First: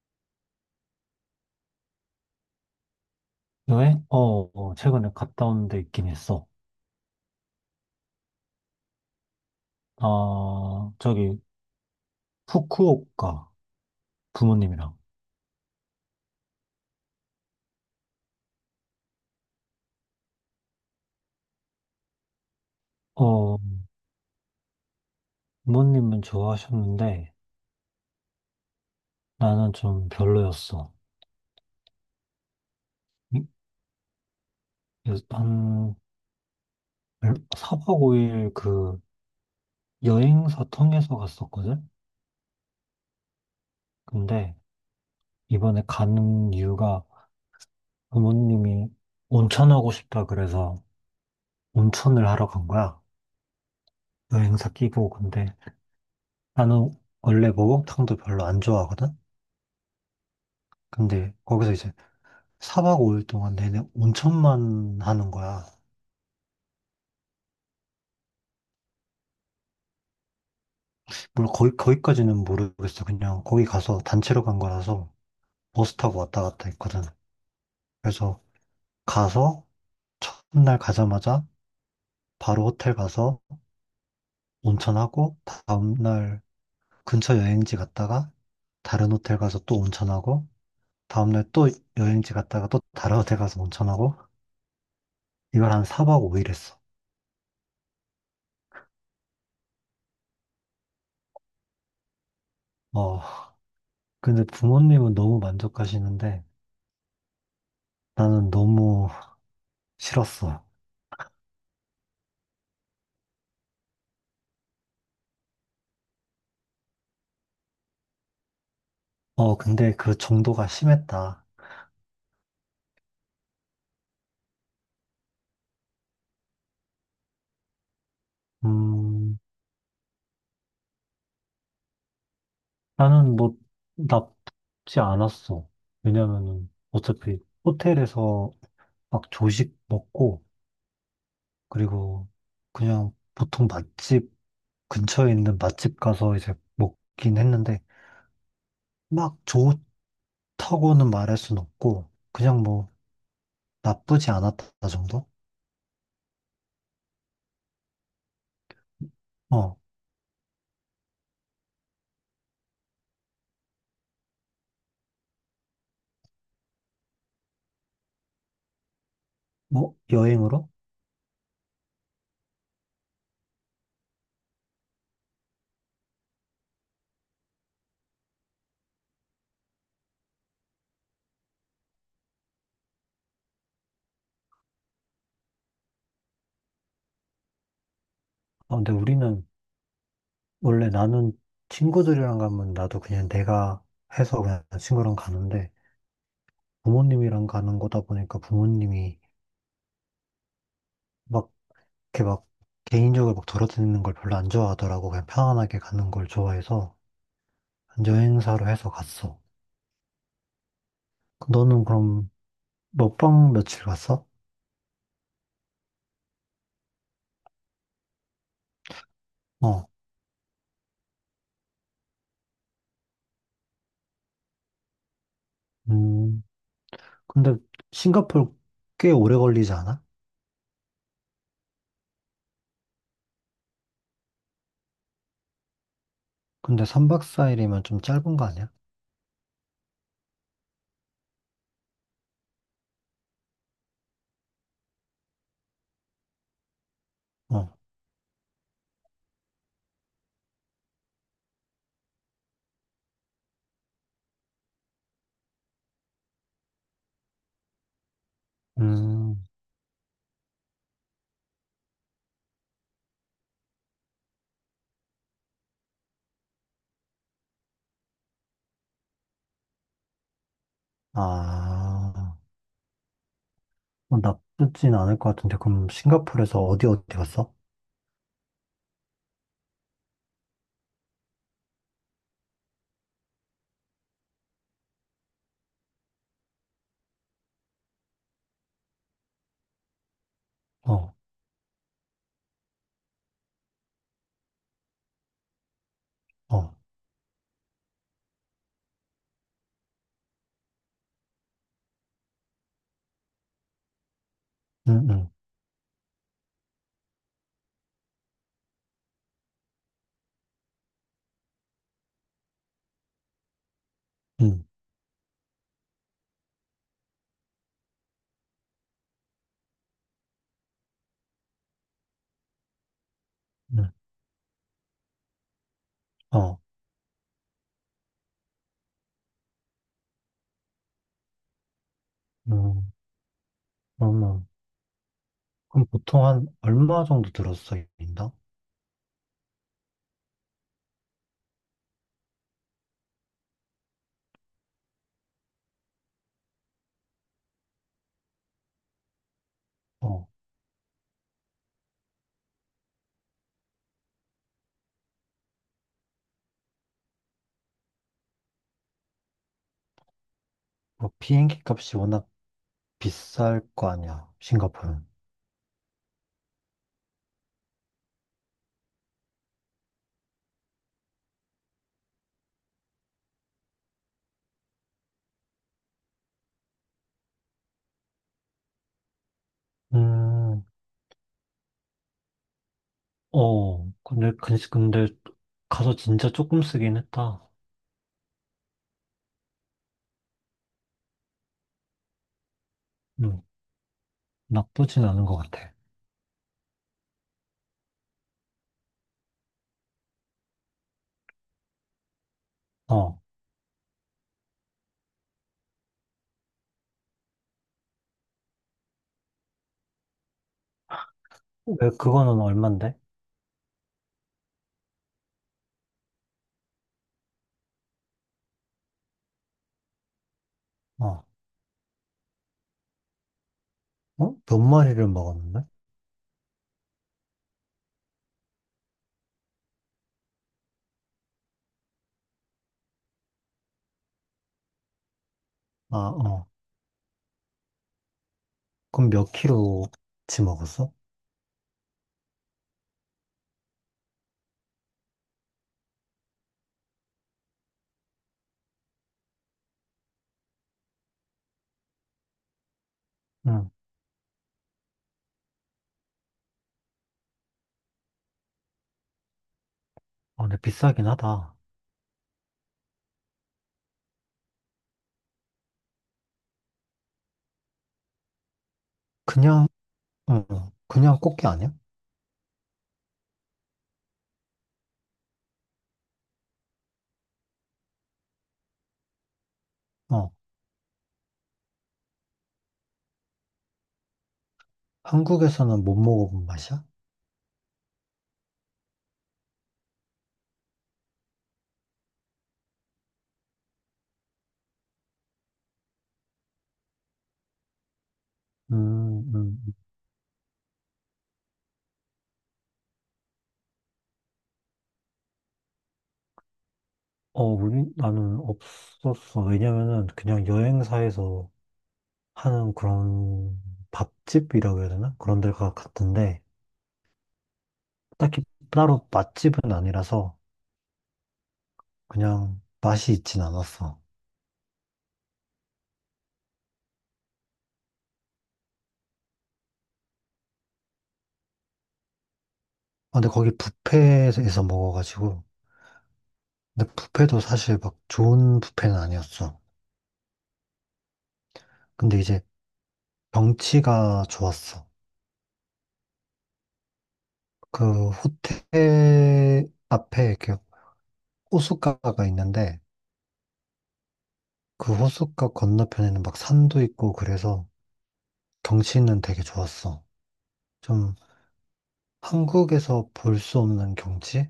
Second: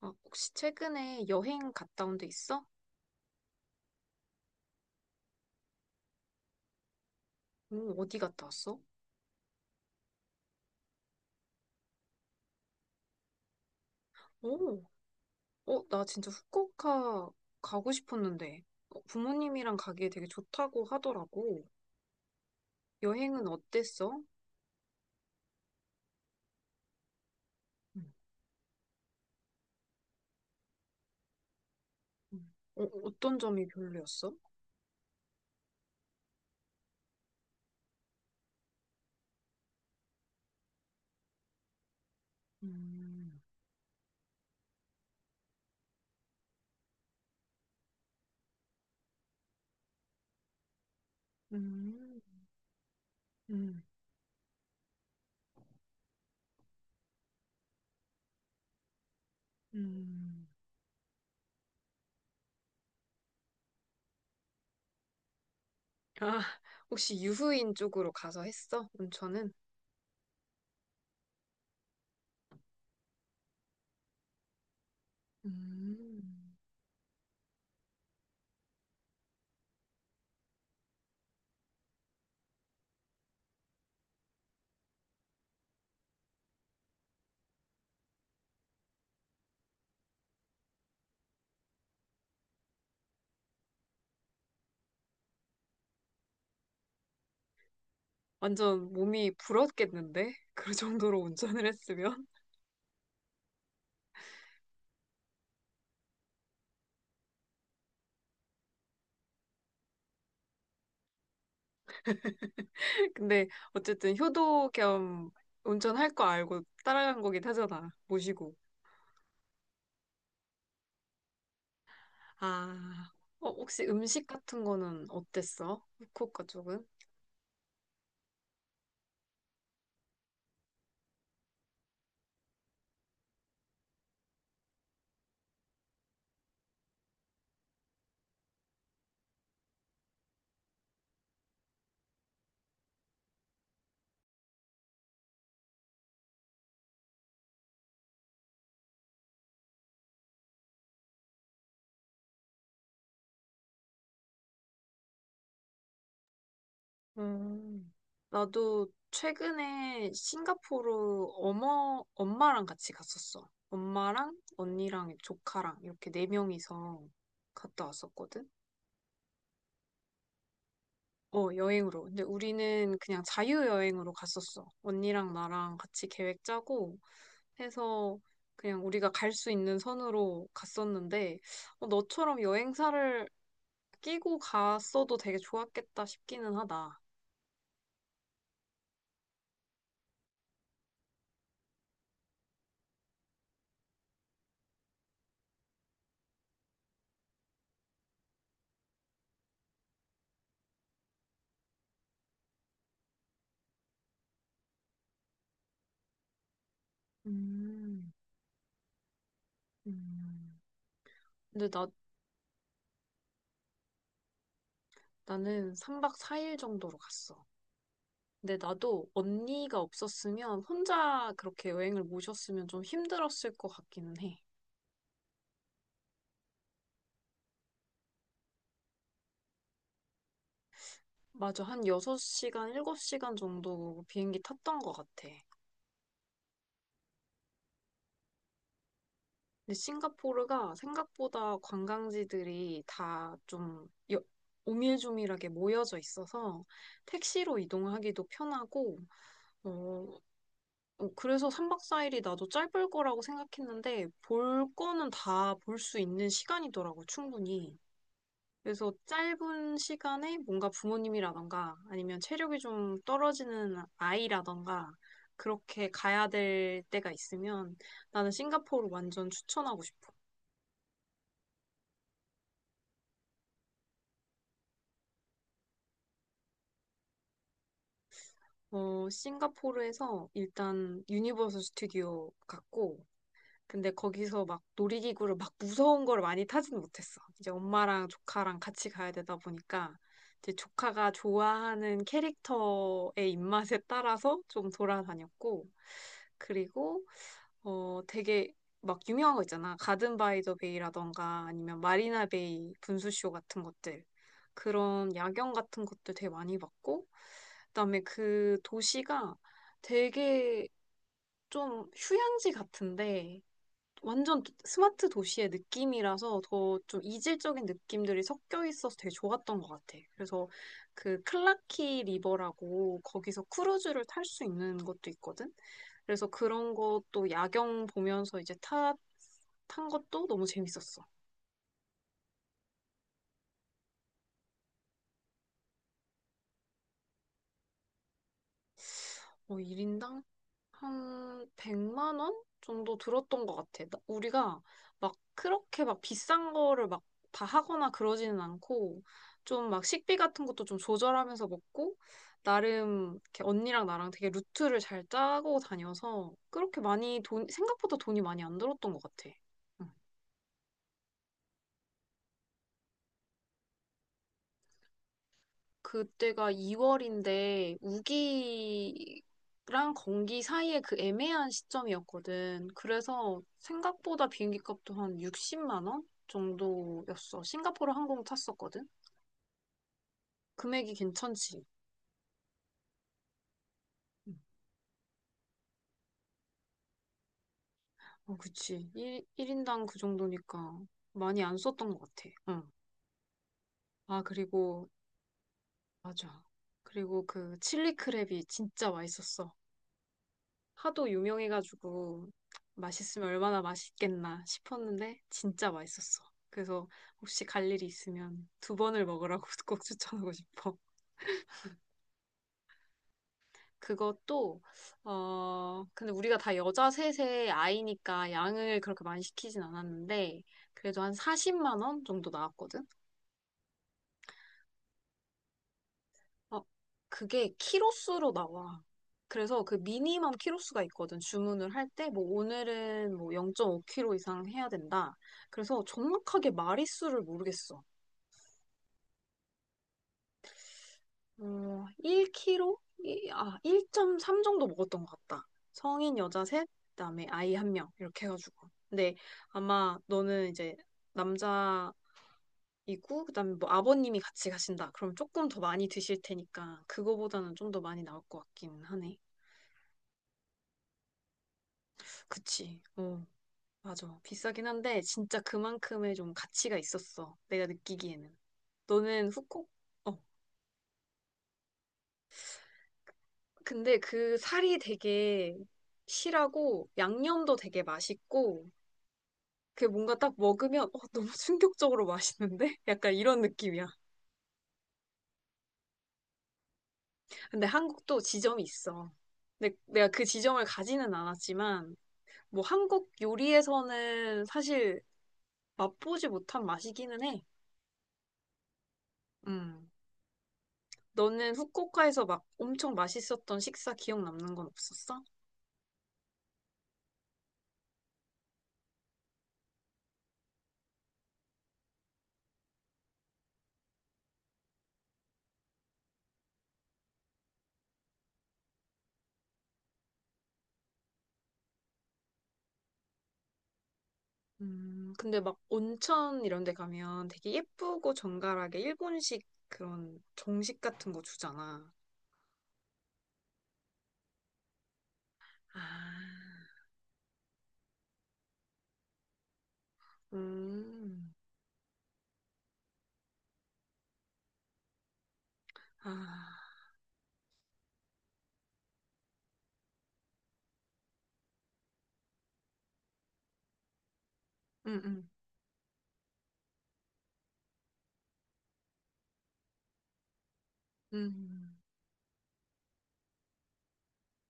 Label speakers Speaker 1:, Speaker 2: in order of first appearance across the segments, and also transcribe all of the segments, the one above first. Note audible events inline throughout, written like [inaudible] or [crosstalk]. Speaker 1: 아, 혹시 최근에 여행 갔다 온데 있어?
Speaker 2: 여행? 어, 어, 최근에 갔다 온 데 있긴 했어.
Speaker 1: 오, 어디 갔다 왔어?
Speaker 2: 아, 저기, 후쿠오카,
Speaker 1: 오,
Speaker 2: 부모님이랑.
Speaker 1: 어, 나 진짜 후쿠오카 가고 싶었는데 어, 부모님이랑 가기에 되게 좋다고 하더라고. 여행은
Speaker 2: 어,
Speaker 1: 어땠어?
Speaker 2: 부모님은 좋아하셨는데,
Speaker 1: 음.
Speaker 2: 나는 좀 별로였어.
Speaker 1: 음. 어, 어떤
Speaker 2: 이-
Speaker 1: 점이 별로였어?
Speaker 2: 그래서 한, 4박 5일 여행사 통해서 갔었거든?
Speaker 1: 음,
Speaker 2: 근데, 이번에 가는 이유가 부모님이 온천하고 싶다 그래서
Speaker 1: 음,
Speaker 2: 온천을 하러 간 거야.
Speaker 1: 음,
Speaker 2: 여행사 끼고. 근데, 나는 원래 목욕탕도 별로 안 좋아하거든?
Speaker 1: 음.
Speaker 2: 근데 거기서 이제 4박 5일 동안 내내 온천만 하는 거야.
Speaker 1: 아, 혹시 유후인 쪽으로 가서 했어? 온천은?
Speaker 2: 물론 거기까지는 모르겠어. 그냥 거기 가서 단체로 간 거라서 버스 타고
Speaker 1: 음.
Speaker 2: 왔다 갔다 했거든. 그래서 가서 첫날 가자마자 바로 호텔 가서 온천하고 다음날 근처 여행지 갔다가 다른 호텔 가서 또 온천하고 다음날 또 여행지 갔다가 또 다른 호텔 가서 온천하고 이걸 한 4박 5일 했어.
Speaker 1: 완전 몸이 불었겠는데? 그 [laughs] 정도로 운전을 했으면?
Speaker 2: 어, 근데 부모님은 너무 만족하시는데 나는 너무 싫었어.
Speaker 1: 근데 어쨌든 효도 겸 운전할 거 알고 따라간 거긴 하잖아. 모시고.
Speaker 2: 어, 근데 그 정도가 심했다.
Speaker 1: 아, 어, 혹시 음식 같은 거는 어땠어? 후쿠오카 쪽은?
Speaker 2: 음, 나는 뭐, 나쁘지 않았어. 왜냐면은, 어차피 호텔에서 막 조식 먹고, 그리고 그냥 보통 맛집, 근처에 있는 맛집 가서 이제 먹긴 했는데, 막 좋다고는 말할 순 없고, 그냥 뭐, 나쁘지 않았다 정도?
Speaker 1: 음, 나도
Speaker 2: 어,
Speaker 1: 최근에 싱가포르 어머, 엄마랑 같이 갔었어. 엄마랑 언니랑 조카랑 이렇게 네 명이서 갔다 왔었거든.
Speaker 2: 뭐, 여행으로?
Speaker 1: 어, 여행으로. 근데 우리는 그냥 자유여행으로 갔었어. 언니랑 나랑 같이 계획 짜고 해서 그냥 우리가 갈 수 있는 선으로 갔었는데 어, 너처럼 여행사를 끼고 갔어도 되게 좋았겠다 싶기는 하다.
Speaker 2: 어, 근데 원래 나는 친구들이랑 가면 나도 그냥 내가 해서 그냥 친구랑 가는데, 부모님이랑 가는 거다 보니까 부모님이 막 이렇게 막 개인적으로 막 돌아다니는 걸 별로 안 좋아하더라고. 그냥 편안하게 가는 걸 좋아해서
Speaker 1: 음,
Speaker 2: 여행사로 해서 갔어.
Speaker 1: 음, 근데
Speaker 2: 너는
Speaker 1: 나,
Speaker 2: 그럼 몇 박 며칠 갔어?
Speaker 1: 나는 3박 4일 정도로 갔어. 근데 나도 언니가
Speaker 2: 어.
Speaker 1: 없었으면 혼자 그렇게 여행을 모셨으면 좀 힘들었을 것 같기는 해.
Speaker 2: 음. 근데 싱가포르 꽤 오래 걸리지 않아?
Speaker 1: 맞아. 한 6시간, 7시간 정도 비행기 탔던 것 같아.
Speaker 2: 근데 3박 4일이면 좀 짧은 거 아니야?
Speaker 1: 근데 싱가포르가 생각보다 관광지들이 다 좀 오밀조밀하게 모여져 있어서 택시로
Speaker 2: 어.
Speaker 1: 이동하기도 편하고, 어, 어, 그래서 3박 4일이 나도 짧을 거라고 생각했는데 볼 거는 다 볼 수 있는 시간이더라고, 충분히. 그래서
Speaker 2: 음.
Speaker 1: 짧은 시간에 뭔가 부모님이라던가 아니면 체력이 좀 떨어지는 아이라던가 그렇게 가야 될 때가 있으면 나는 싱가포르 완전 추천하고 싶어.
Speaker 2: 아. 어, 나쁘진 않을 것 같은데 그럼 싱가포르에서 어디 어디 갔어?
Speaker 1: 어, 싱가포르에서 일단 유니버설 스튜디오 갔고, 근데 거기서 막 놀이기구를 막 무서운 걸 많이 타진 못했어. 이제 엄마랑 조카랑 같이 가야 되다 보니까 이제 조카가
Speaker 2: 어.
Speaker 1: 좋아하는 캐릭터의 입맛에 따라서 좀 돌아다녔고
Speaker 2: 어.
Speaker 1: 그리고 어 되게 막 유명한 거 있잖아. 가든 바이 더 베이라던가 아니면 마리나 베이 분수쇼 같은 것들.
Speaker 2: 응,
Speaker 1: 그런
Speaker 2: 응,
Speaker 1: 야경 같은 것들 되게 많이 봤고 그다음에 그 도시가 되게 좀 휴양지 같은데 완전
Speaker 2: 응,
Speaker 1: 스마트 도시의 느낌이라서 더 좀 이질적인 느낌들이 섞여 있어서 되게 좋았던 것 같아. 그래서 그 클라키 리버라고 거기서
Speaker 2: 응.
Speaker 1: 크루즈를 탈 수 있는 것도 있거든. 그래서
Speaker 2: 어.
Speaker 1: 그런 것도 야경 보면서 이제 탄 것도 너무 재밌었어.
Speaker 2: 음. 어머, 그럼 보통 한 얼마 정도 들었어, 인당?
Speaker 1: 어, 1인당 한 100만 원 정도 들었던 것 같아. 나- 우리가 막 그렇게 막 비싼 거를 막 다 하거나 그러지는 않고 좀 막 식비
Speaker 2: 어,
Speaker 1: 같은 것도 좀 조절하면서 먹고 나름 이렇게 언니랑 나랑 되게 루트를 잘 짜고 다녀서 그렇게 많이 돈 생각보다 돈이 많이 안 들었던 것 같아. 응.
Speaker 2: 뭐 비행기 값이 워낙 비쌀 거 아니야, 싱가포르는.
Speaker 1: 그때가 2월인데 우기랑 건기 사이에 그 애매한 시점이었거든. 그래서 생각보다 비행기 값도 한 60만 원 정도였어. 싱가포르 항공 탔었거든.
Speaker 2: 음,
Speaker 1: 금액이 괜찮지.
Speaker 2: 어, 근데,
Speaker 1: 응.
Speaker 2: 근데 근데 가서 진짜 조금 쓰긴 했다.
Speaker 1: 어, 그치. 일인당그 정도니까 많이 안 썼던 것 같아. 응.
Speaker 2: 음,
Speaker 1: 아, 그리고
Speaker 2: 나쁘진 않은 것 같아.
Speaker 1: 맞아. 그리고 그 칠리 크랩이 진짜 맛있었어. 하도 유명해가지고
Speaker 2: 어,
Speaker 1: 맛있으면 얼마나 맛있겠나 싶었는데 진짜 맛있었어. 그래서 혹시 갈 일이 있으면 두 번을 먹으라고 [laughs] 꼭 추천하고 싶어.
Speaker 2: 왜 그거는 얼만데?
Speaker 1: 그것도 어 근데 우리가 다 여자 셋의 아이니까 양을 그렇게 많이 시키진 않았는데 그래도 한
Speaker 2: 어,
Speaker 1: 40만 원 정도 나왔거든.
Speaker 2: 어? 몇 마리를 먹었는데?
Speaker 1: 어, 그게 키로수로 나와. 그래서 그 미니멈 키로수가 있거든. 주문을 할 때, 뭐, 오늘은 뭐 0 5 k 로 이상 해야 된다. 그래서
Speaker 2: 아, 어,
Speaker 1: 정확하게 마리수를 모르겠어.
Speaker 2: 그럼 몇 킬로치 먹었어?
Speaker 1: 어, 1 k 이 아, 1.3 정도 먹었던 것 같다. 성인 여자 셋, 그다음에 아이 한 명. 이렇게 해가지고. 근데 아마 너는 이제 남자이고, 그다음에 뭐
Speaker 2: 응,
Speaker 1: 아버님이 같이 가신다. 그럼 조금 더 많이 드실 테니까, 그거보다는 좀 더 많이 나올 것 같기는 하네.
Speaker 2: 어, 근데 비싸긴 하다.
Speaker 1: 그치. 어. 맞아. 비싸긴 한데 진짜 그만큼의 좀 가치가 있었어. 내가 느끼기에는. 너는
Speaker 2: 그냥,
Speaker 1: 후콕? 어.
Speaker 2: 응, 응. 그냥 꽃게 아니야?
Speaker 1: 근데 그 살이 되게 실하고 양념도 되게 맛있고 그게 뭔가
Speaker 2: 어,
Speaker 1: 딱 먹으면 어, 너무 충격적으로 맛있는데? [laughs] 약간 이런 느낌이야.
Speaker 2: 한국에서는 못 먹어본 맛이야?
Speaker 1: 근데 한국도 지점이 있어. 근데 내가 그 지점을 가지는 않았지만 뭐 한국 요리에서는 사실 맛보지 못한 맛이기는 해.
Speaker 2: 음, 음.
Speaker 1: 음. 너는 후쿠오카에서 막 엄청 맛있었던 식사 기억 남는 건 없었어?
Speaker 2: 어, 나는 없었어. 왜냐면은 그냥 여행사에서 하는 그런 밥집이라고 해야 되나? 그런 데가 같은데, 딱히 따로 맛집은 아니라서 그냥 맛이 있진 않았어.
Speaker 1: 근데 막 온천 이런 데 가면 되게 예쁘고 정갈하게 일본식 그런 정식 같은 거 주잖아.
Speaker 2: 아, 근데 거기 뷔페에서 먹어가지고,
Speaker 1: 아,
Speaker 2: 근데 뷔페도 사실 막 좋은 뷔페는 아니었어.
Speaker 1: 음,
Speaker 2: 근데 이제 경치가 좋았어.
Speaker 1: 아,
Speaker 2: 그 호텔 앞에 이렇게 호숫가가 있는데, 그
Speaker 1: 음, 음,
Speaker 2: 호숫가 건너편에는 막 산도 있고 그래서 경치는 되게 좋았어. 좀
Speaker 1: 음,
Speaker 2: 한국에서 볼 수 없는 경치?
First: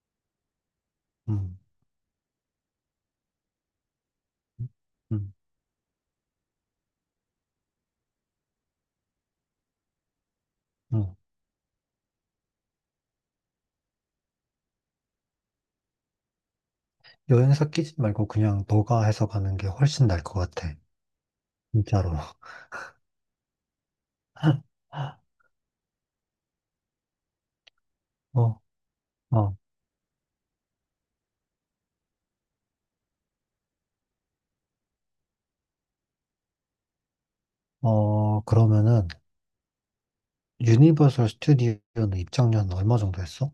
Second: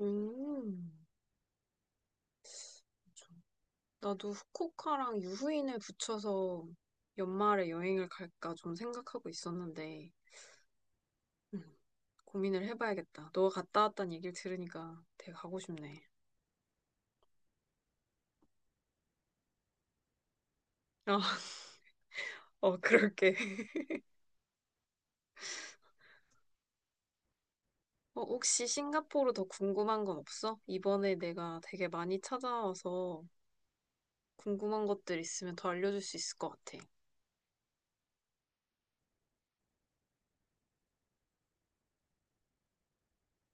Speaker 1: 음.
Speaker 2: 음,
Speaker 1: 그쵸. 나도 후쿠오카랑
Speaker 2: 음,
Speaker 1: 유후인을 붙여서 연말에 여행을 갈까 좀 생각하고 있었는데,
Speaker 2: 음.
Speaker 1: 음, 고민을 해봐야겠다. 너가 갔다 왔다는 얘기를 들으니까 되게 가고 싶네.
Speaker 2: 여행사 끼지 말고 그냥 너가 해서 가는 게 훨씬 나을 것 같아.
Speaker 1: [laughs]
Speaker 2: 진짜로.
Speaker 1: 어, 그럴게. [laughs]
Speaker 2: [laughs]
Speaker 1: 어,
Speaker 2: 어,
Speaker 1: 혹시 싱가포르 더
Speaker 2: 어,
Speaker 1: 궁금한 건 없어? 이번에 내가 되게 많이 찾아와서 궁금한 것들 있으면 더 알려줄 수 있을 것 같아.
Speaker 2: 어, 그러면은 유니버설 스튜디오는 입장료는 얼마 정도 했어?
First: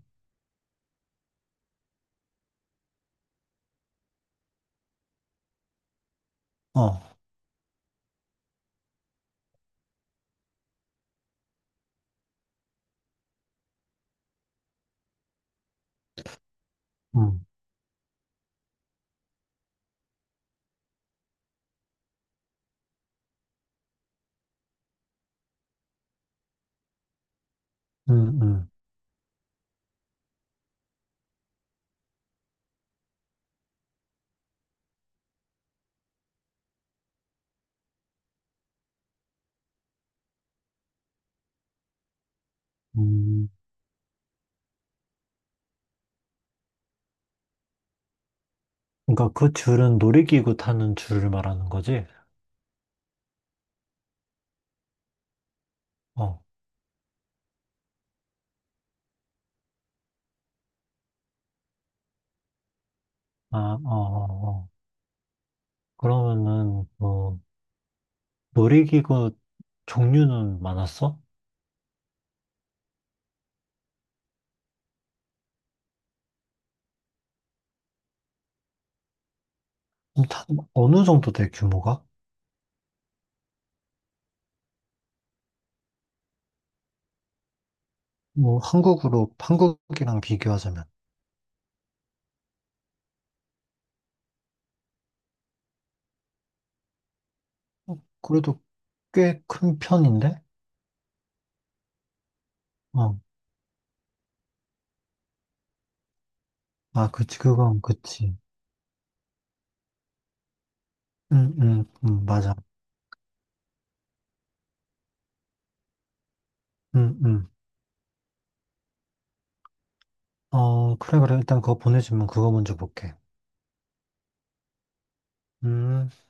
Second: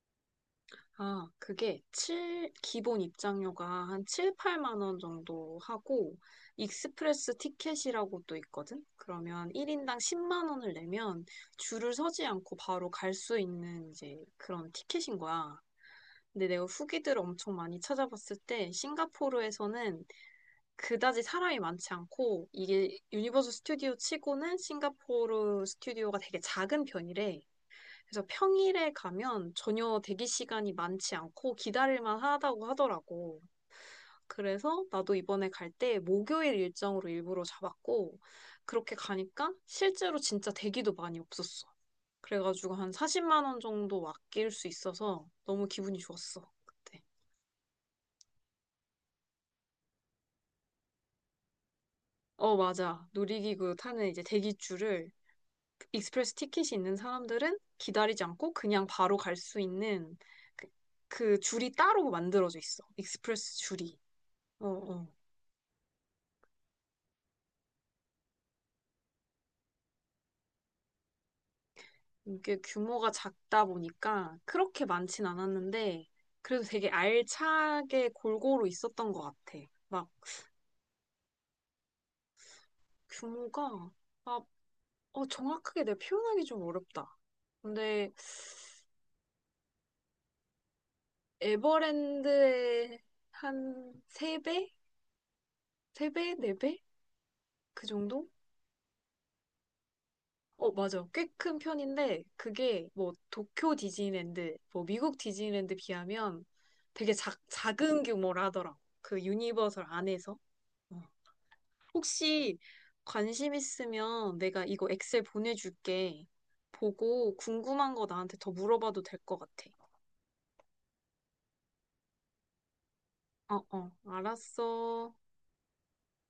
Speaker 1: 아, 그게 칠 기본 입장료가 한 7, 8만 원 정도 하고,
Speaker 2: 어,
Speaker 1: 익스프레스 티켓이라고 또 있거든? 그러면 1인당 10만 원을 내면 줄을 서지 않고 바로 갈 수 있는 이제 그런 티켓인 거야. 근데 내가 후기들을
Speaker 2: 음,
Speaker 1: 엄청 많이 찾아봤을 때, 싱가포르에서는 그다지 사람이 많지 않고 이게 유니버스 스튜디오 치고는 싱가포르 스튜디오가 되게 작은 편이래. 그래서
Speaker 2: 음, 음,
Speaker 1: 평일에 가면 전혀 대기 시간이 많지 않고 기다릴만 하다고 하더라고. 그래서 나도 이번에 갈 때 목요일 일정으로 일부러 잡았고 그렇게 가니까 실제로 진짜 대기도 많이 없었어. 그래가지고 한 40만
Speaker 2: 음.
Speaker 1: 원 정도 아낄 수 있어서 너무 기분이 좋았어. 그때.
Speaker 2: 그러니까 그 줄은 놀이기구 타는 줄을 말하는 거지?
Speaker 1: 어, 맞아. 놀이기구 타는 이제 대기줄을 익스프레스
Speaker 2: 어,
Speaker 1: 티켓이 있는 사람들은 기다리지 않고 그냥 바로 갈 수 있는 그, 그 줄이 따로 만들어져 있어.
Speaker 2: 아,
Speaker 1: 익스프레스
Speaker 2: 어,
Speaker 1: 줄이.
Speaker 2: 어,
Speaker 1: 어,
Speaker 2: 어.
Speaker 1: 어.
Speaker 2: 그러면은 뭐 놀이기구 종류는 많았어?
Speaker 1: 이게 규모가 작다 보니까 그렇게 많진 않았는데 그래도 되게 알차게 골고루 있었던 것 같아. 막
Speaker 2: 그럼 다 어느 정도 돼 규모가?
Speaker 1: 규모가 아, 어, 정확하게 내가 표현하기 좀 어렵다. 근데
Speaker 2: 뭐 한국으로 한국이랑 비교하자면.
Speaker 1: 에버랜드의 한 세배세배네배그
Speaker 2: 어,
Speaker 1: 정도?
Speaker 2: 그래도 꽤 큰 편인데?
Speaker 1: 어, 맞아. 꽤 큰 편인데, 그게 뭐
Speaker 2: 어,
Speaker 1: 도쿄 디즈니랜드, 뭐 미국 디즈니랜드 비하면
Speaker 2: 아
Speaker 1: 되게
Speaker 2: 그치 그건
Speaker 1: 작은
Speaker 2: 그치.
Speaker 1: 규모라더라. 그 유니버설 안에서. 어.
Speaker 2: 응, 응, 응, 맞아.
Speaker 1: 혹시 관심 있으면 내가 이거 엑셀 보내줄게.
Speaker 2: 응,
Speaker 1: 보고
Speaker 2: 응.
Speaker 1: 궁금한 거 나한테 더 물어봐도 될 것 같아.
Speaker 2: 어, 그래 그래 일단 그거 보내주면 그거 먼저 볼게.
Speaker 1: 어, 어, 알았어.
Speaker 2: 음.